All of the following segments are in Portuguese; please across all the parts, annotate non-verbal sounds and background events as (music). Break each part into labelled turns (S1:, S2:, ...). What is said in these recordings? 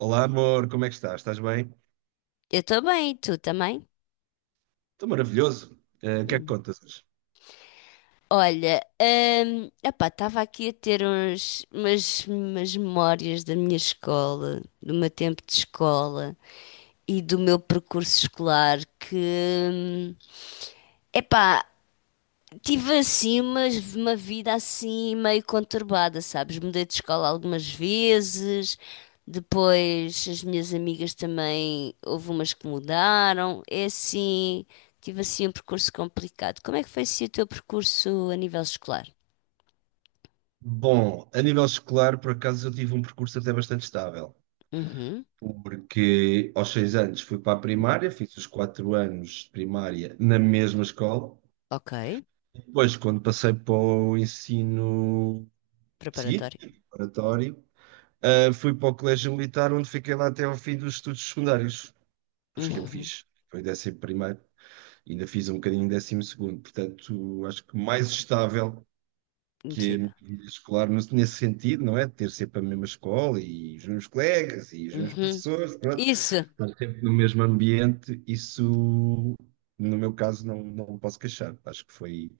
S1: Olá, amor, como é que estás? Estás bem?
S2: Eu estou bem, e tu também?
S1: Estou maravilhoso. O que é que
S2: Hum.
S1: contas hoje?
S2: Olha, epá, estava aqui a ter umas memórias da minha escola, do meu tempo de escola e do meu percurso escolar que, hum, epá, tive assim uma vida assim meio conturbada, sabes? Mudei de escola algumas vezes, depois as minhas amigas também, houve umas que mudaram. É assim, tive assim um percurso complicado. Como é que foi assim o teu percurso a nível escolar?
S1: Bom, a nível escolar, por acaso, eu tive um percurso até bastante estável,
S2: Uhum,
S1: porque aos 6 anos fui para a primária, fiz os 4 anos de primária na mesma escola.
S2: ok.
S1: Depois, quando passei para o ensino seguinte,
S2: Preparatório.
S1: preparatório, fui para o Colégio Militar, onde fiquei lá até ao fim dos estudos secundários, os que eu
S2: Uhum,
S1: fiz. Foi 11º, ainda fiz um bocadinho em 12º, portanto, acho que mais estável que a
S2: impossível.
S1: minha vida escolar, mas nesse sentido, não é? De ter sempre a mesma escola e os meus colegas e os meus
S2: Uhum,
S1: professores, pronto,
S2: isso,
S1: estar sempre no mesmo ambiente, isso, no meu caso, não, não me posso queixar. Acho que foi,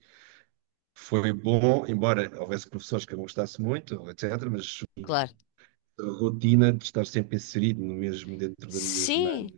S1: foi bom, embora houvesse professores que eu não gostasse muito, etc., mas
S2: claro.
S1: a rotina de estar sempre inserido no mesmo, dentro da mesma
S2: Sim,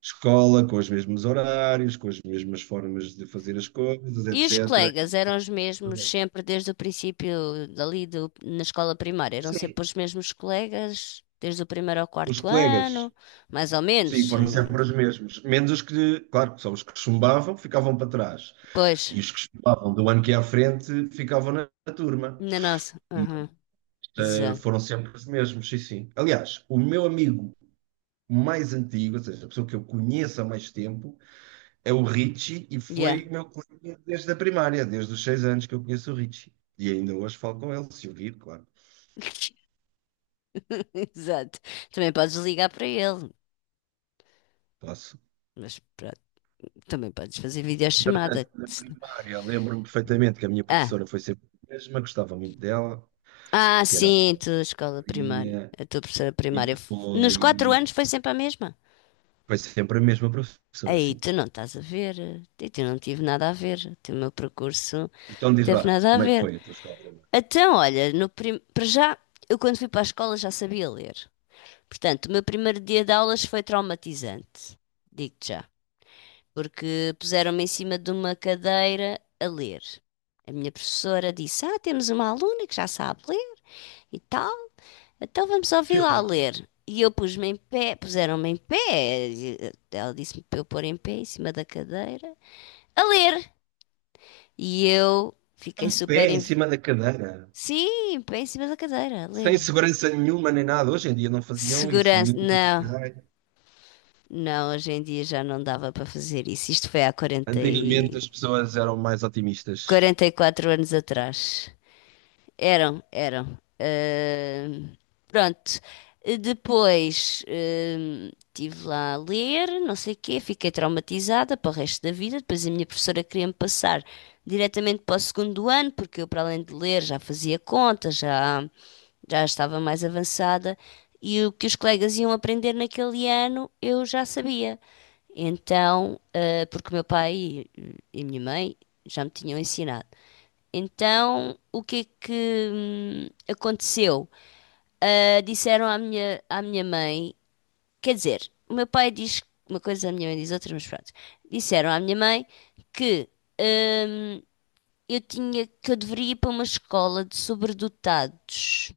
S1: escola, com os mesmos horários, com as mesmas formas de fazer as coisas,
S2: e os
S1: etc.
S2: colegas eram os
S1: Tá
S2: mesmos
S1: bom.
S2: sempre desde o princípio dali na escola primária, eram
S1: Sim.
S2: sempre os mesmos colegas desde o primeiro ao
S1: Os
S2: quarto
S1: colegas.
S2: ano, mais ou
S1: Sim,
S2: menos.
S1: foram sempre os mesmos. Menos os que, claro, que são os que chumbavam, ficavam para trás.
S2: Pois,
S1: E os que chumbavam do ano que ia à frente ficavam na turma.
S2: na nossa. Aham, exato.
S1: Foram sempre os mesmos, sim, sim. Aliás, o meu amigo mais antigo, ou seja, a pessoa que eu conheço há mais tempo, é o Richie e
S2: Yeah,
S1: foi meu colega desde a primária, desde os 6 anos que eu conheço o Richie. E ainda hoje falo com ele, se eu vir, claro,
S2: (laughs) exato. Também podes ligar para ele,
S1: posso.
S2: mas pronto, também podes fazer
S1: Entretanto,
S2: videochamada.
S1: na
S2: Se não-
S1: primária, lembro-me perfeitamente que a minha
S2: Ah,
S1: professora foi sempre a mesma, gostava muito dela, que era a
S2: sim, tu, escola primária,
S1: Farinha.
S2: a tua professora
S1: E
S2: primária. Nos quatro
S1: depois
S2: anos foi sempre a mesma.
S1: foi sempre a mesma professora,
S2: Aí
S1: assim.
S2: tu não estás a ver, eu tu não tive nada a ver, o teu meu percurso
S1: Então diz lá,
S2: teve nada a
S1: como é que
S2: ver.
S1: foi a tua escola primária?
S2: Então, olha, no prim... para já, eu quando fui para a escola já sabia ler. Portanto, o meu primeiro dia de aulas foi traumatizante, digo-te já, porque puseram-me em cima de uma cadeira a ler. A minha professora disse: Ah, temos uma aluna que já sabe ler e tal, então vamos
S1: Que
S2: ouvi-la a
S1: horror.
S2: ler. E eu pus-me em pé, puseram-me em pé, e ela disse-me para eu pôr em pé em cima da cadeira, a ler. E eu fiquei
S1: Um pé
S2: super.
S1: em cima da cadeira,
S2: Sim, pé em cima da cadeira, a ler.
S1: sem segurança nenhuma nem nada. Hoje em dia não faziam isso,
S2: Segurança.
S1: miúdo que
S2: Não,
S1: cai.
S2: não, hoje em dia já não dava para fazer isso. Isto foi há
S1: Antigamente as pessoas eram mais otimistas.
S2: 44 anos atrás. Eram, eram. Pronto. Depois estive lá a ler, não sei o quê, fiquei traumatizada para o resto da vida. Depois a minha professora queria-me passar diretamente para o segundo ano, porque eu, para além de ler, já fazia contas, já estava mais avançada. E o que os colegas iam aprender naquele ano, eu já sabia. Então, porque o meu pai e a minha mãe já me tinham ensinado. Então, o que é que aconteceu? Ah, disseram à minha mãe, quer dizer, o meu pai diz uma coisa, a minha mãe diz outra, mas pronto. Disseram à minha mãe que hum, eu tinha, que eu deveria ir para uma escola de sobredotados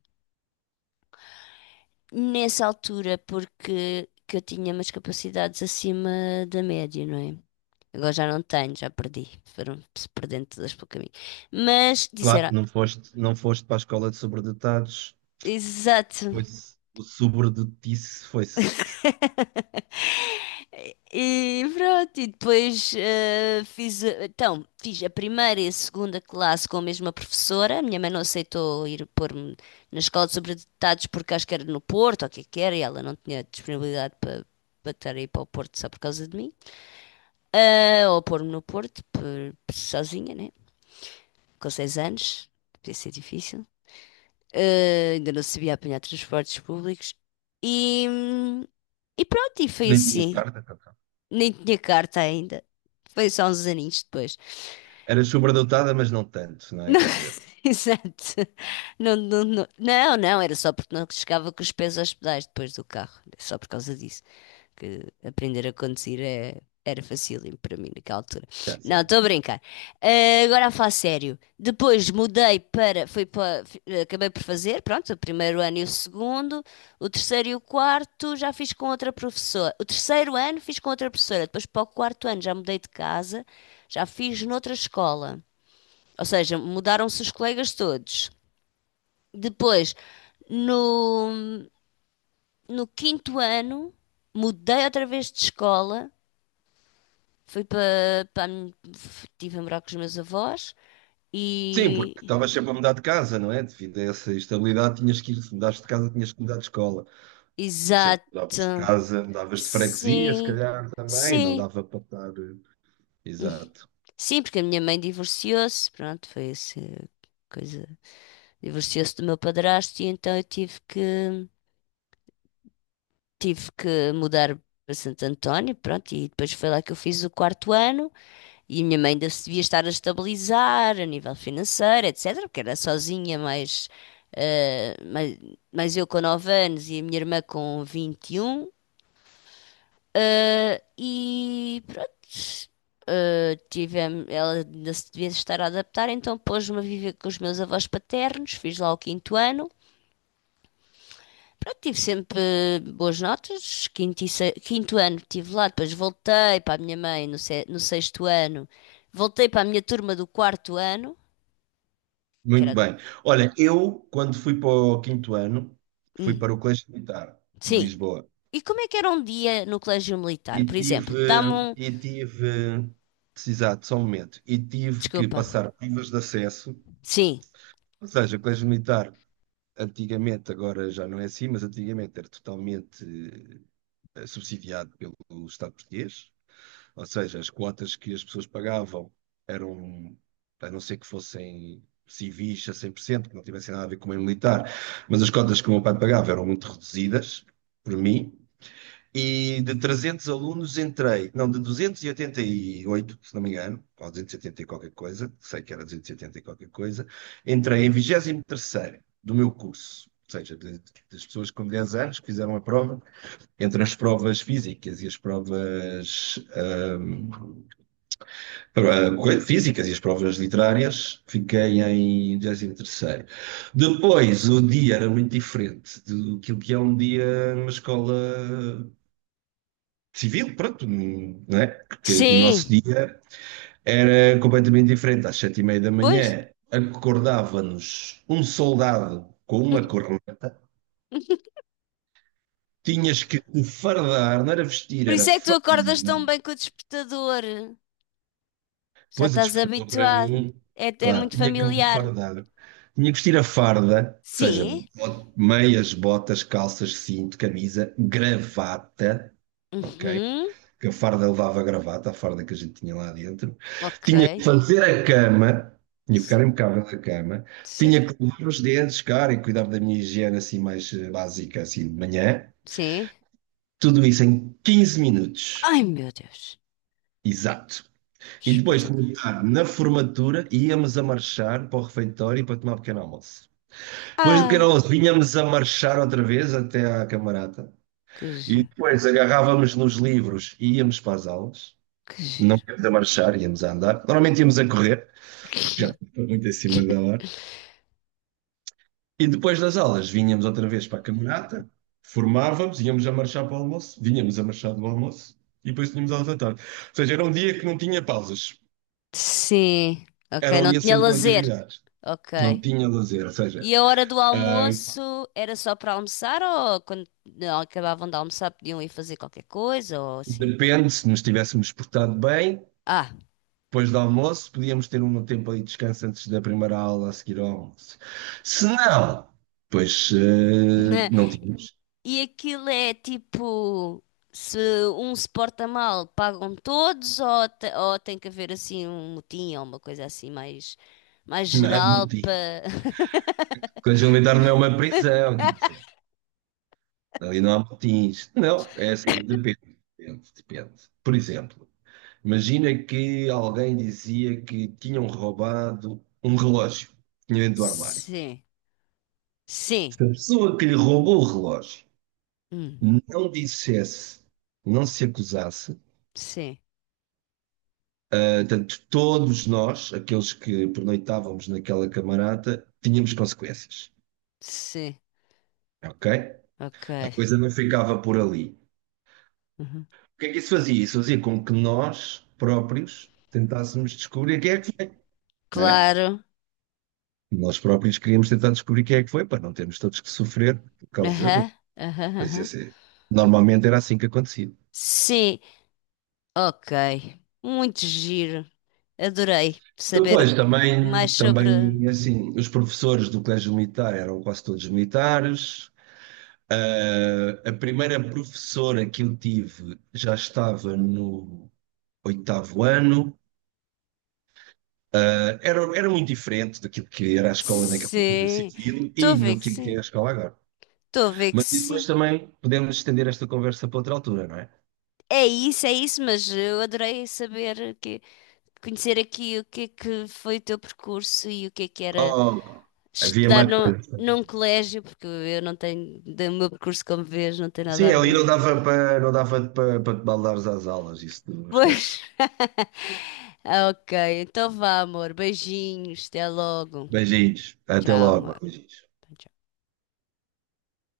S2: nessa altura, porque que eu tinha umas capacidades acima da média, não é? Agora já não tenho, já perdi, foram-se perdendo todas pelo caminho. Mas
S1: Claro,
S2: disseram,
S1: não foste, não foste para a escola de sobredotados,
S2: exato.
S1: pois o sobredotice foi-se.
S2: E pronto, e depois então, fiz a primeira e a segunda classe com a mesma professora. A minha mãe não aceitou ir pôr-me na escola de sobredotados porque acho que era no Porto, ou o que é que era, e ela não tinha disponibilidade para estar aí para o Porto só por causa de mim. Ah, ou pôr-me no Porto sozinha, né? Com 6 anos, devia ser difícil. Ah, ainda não sabia apanhar transportes públicos. E, hum, e pronto, e foi
S1: Nem tinhas
S2: assim.
S1: carta.
S2: Nem tinha carta ainda. Foi só uns aninhos depois.
S1: Eras sobredotada, mas não tanto, não é?
S2: Não,
S1: Quer dizer,
S2: (laughs) exato. Não, não, não, não, não, era só porque não chegava com os pés aos pedais depois do carro. Só por causa disso que aprender a conduzir era facílimo para mim naquela altura.
S1: certo,
S2: Não,
S1: certo.
S2: estou a brincar. Ah, agora a falar sério. Depois mudei para, fui para, acabei por fazer, pronto, o primeiro ano e o segundo, o terceiro e o quarto já fiz com outra professora. O terceiro ano fiz com outra professora, depois para o quarto ano já mudei de casa, já fiz noutra escola. Ou seja, mudaram-se os colegas todos. Depois, no, no quinto ano, mudei outra vez de escola. Fui estive a morar com os meus avós
S1: Sim,
S2: e
S1: porque estavas sempre a mudar de casa, não é? Devido a essa instabilidade, tinhas que ir, se mudaste de casa, tinhas que mudar de escola. Se
S2: exato.
S1: mudavas de casa, mudavas de freguesia, se
S2: Sim.
S1: calhar também, não
S2: Sim.
S1: dava para estar. Exato.
S2: Sim, porque a minha mãe divorciou-se, pronto, foi essa coisa. Divorciou-se do meu padrasto e então eu tive que mudar para Santo António, pronto, e depois foi lá que eu fiz o quarto ano. E a minha mãe ainda se devia estar a estabilizar a nível financeiro, etc., porque era sozinha, eh, mais, mais eu com 9 anos e a minha irmã com 21. E pronto, tivemos, ela ainda se devia estar a adaptar, então pôs-me a viver com os meus avós paternos, fiz lá o quinto ano. Pronto, tive sempre boas notas, quinto, quinto ano estive lá, depois voltei para a minha mãe no sexto ano, voltei para a minha turma do quarto ano que
S1: Muito
S2: era.
S1: bem. Olha, eu, quando fui para o quinto ano, fui
S2: Hum,
S1: para o Colégio Militar de
S2: sim.
S1: Lisboa
S2: E como é que era um dia no Colégio Militar?
S1: e
S2: Por exemplo, dá-me
S1: tive,
S2: um.
S1: e tive, exato, só um momento, e tive que
S2: Desculpa.
S1: passar provas de acesso,
S2: Sim.
S1: ou seja, o Colégio Militar. Antigamente, agora já não é assim, mas antigamente era totalmente subsidiado pelo Estado português, ou seja, as quotas que as pessoas pagavam eram, a não ser que fossem civis a 100%, que não tivessem nada a ver com o meio militar, mas as cotas que o meu pai pagava eram muito reduzidas, por mim, e de 300 alunos entrei, não, de duzentos e oitenta e oito, se não me engano, ou 280 e qualquer coisa, sei que era 280 e qualquer coisa, entrei em 23º do meu curso, ou seja, das pessoas com 10 anos que fizeram a prova, entre as provas físicas e as provas físicas e as provas literárias, fiquei em 23º. Depois, o dia era muito diferente do que é um dia numa escola civil, pronto, não é? Porque o nosso
S2: Sim.
S1: dia era completamente diferente. Às 7h30 da
S2: Pois.
S1: manhã acordava-nos um soldado com uma corneta,
S2: (laughs)
S1: tinhas que te fardar, não era vestir,
S2: Por
S1: era
S2: isso é que tu acordas tão
S1: fardar.
S2: bem com o despertador. Já
S1: Pois o
S2: estás
S1: despertador para
S2: habituado.
S1: mim,
S2: É
S1: claro,
S2: muito
S1: tinha que me
S2: familiar.
S1: fardar. Tinha que vestir a farda, ou seja,
S2: Sim.
S1: meias, botas, calças, cinto, camisa, gravata, ok?
S2: Uhum.
S1: Porque a farda levava gravata, a farda que a gente tinha lá dentro.
S2: Ok.
S1: Tinha que fazer a cama, tinha que ficar
S2: Ce-
S1: impecável a cama.
S2: Certo.
S1: Tinha que lavar os dentes, cara, e cuidar da minha higiene assim mais básica, assim de manhã.
S2: Sim.
S1: Tudo isso em 15 minutos.
S2: Ai, meu Deus.
S1: Exato. E depois de
S2: Espetacular.
S1: na formatura, íamos a marchar para o refeitório para tomar um pequeno almoço. Depois do pequeno
S2: Ah,
S1: almoço, vinhamos a marchar outra vez até à camarata.
S2: que
S1: E
S2: giro.
S1: depois agarrávamos nos livros e íamos para as aulas.
S2: Que
S1: Não
S2: giro.
S1: íamos a marchar, íamos a andar. Normalmente íamos a correr, porque já estava muito acima da
S2: (laughs)
S1: hora. E depois das aulas, vinhamos outra vez para a camarata, formávamos, íamos a marchar para o almoço, vinhamos a marchar do almoço e depois tínhamos aulas à tarde. Ou seja, era um dia que não tinha pausas.
S2: Sim,
S1: Era
S2: ok.
S1: um
S2: Não
S1: dia
S2: tinha
S1: sempre com
S2: lazer.
S1: atividades. Não
S2: Ok.
S1: tinha lazer, ou seja,
S2: E a hora do
S1: ah,
S2: almoço era só para almoçar ou quando acabavam de almoçar podiam ir fazer qualquer coisa ou assim?
S1: depende, se nos tivéssemos portado bem,
S2: Ah,
S1: depois do almoço, podíamos ter um tempo ali de descanso antes da primeira aula a seguir ao almoço. Se não, pois
S2: (laughs)
S1: não tínhamos.
S2: e aquilo é tipo, se um se porta mal, pagam todos ou tem que haver assim um motim ou uma coisa assim mais
S1: Não há
S2: geral
S1: motim.
S2: para... (laughs)
S1: Colégio Militar não é uma prisão, quer dizer, ali não há motins. Não, é assim, depende, depende, depende. Por exemplo, imagina que alguém dizia que tinham roubado um relógio, que tinha dentro do armário.
S2: Sim, sim,
S1: Se a pessoa que lhe roubou o relógio
S2: hum,
S1: não dissesse, não se acusasse,
S2: sim,
S1: portanto, todos nós, aqueles que pernoitávamos naquela camarata, tínhamos consequências,
S2: sim,
S1: ok?
S2: ok.
S1: A coisa não ficava por ali.
S2: Uhum.
S1: O que é que isso fazia? Isso fazia com que nós próprios tentássemos descobrir quem é que foi, né?
S2: Claro.
S1: Nós próprios queríamos tentar descobrir quem é que foi, para não termos todos que sofrer por causa de um.
S2: Aham, aham,
S1: Mas
S2: aham.
S1: isso é- Normalmente era assim que acontecia.
S2: Sim, ok. Muito giro. Adorei saber
S1: Depois também,
S2: mais sobre.
S1: também assim, os professores do colégio militar eram quase todos militares. Ah, a primeira professora que eu tive já estava no oitavo ano. Ah, era muito diferente daquilo que era a escola naquela cultura
S2: Sim,
S1: civil
S2: estou a
S1: e
S2: ver
S1: no
S2: que
S1: que é a
S2: sim.
S1: escola agora.
S2: Estou a ver que
S1: Mas isso depois
S2: sim.
S1: também podemos estender esta conversa para outra altura, não é?
S2: É isso, mas eu adorei saber que conhecer aqui o que é que foi o teu percurso e o que é que era
S1: Oh, havia
S2: estudar
S1: mais
S2: no,
S1: coisas.
S2: num colégio, porque eu não tenho, do meu percurso, como vês, não tem nada
S1: Sim,
S2: a
S1: ali
S2: ver.
S1: não dava para te baldares às aulas, isso não
S2: Pois.
S1: esquece.
S2: (laughs) Ok, então vá, amor. Beijinhos, até logo.
S1: Beijinhos, até
S2: Tchau,
S1: logo,
S2: amor.
S1: beijinhos.
S2: Tchau.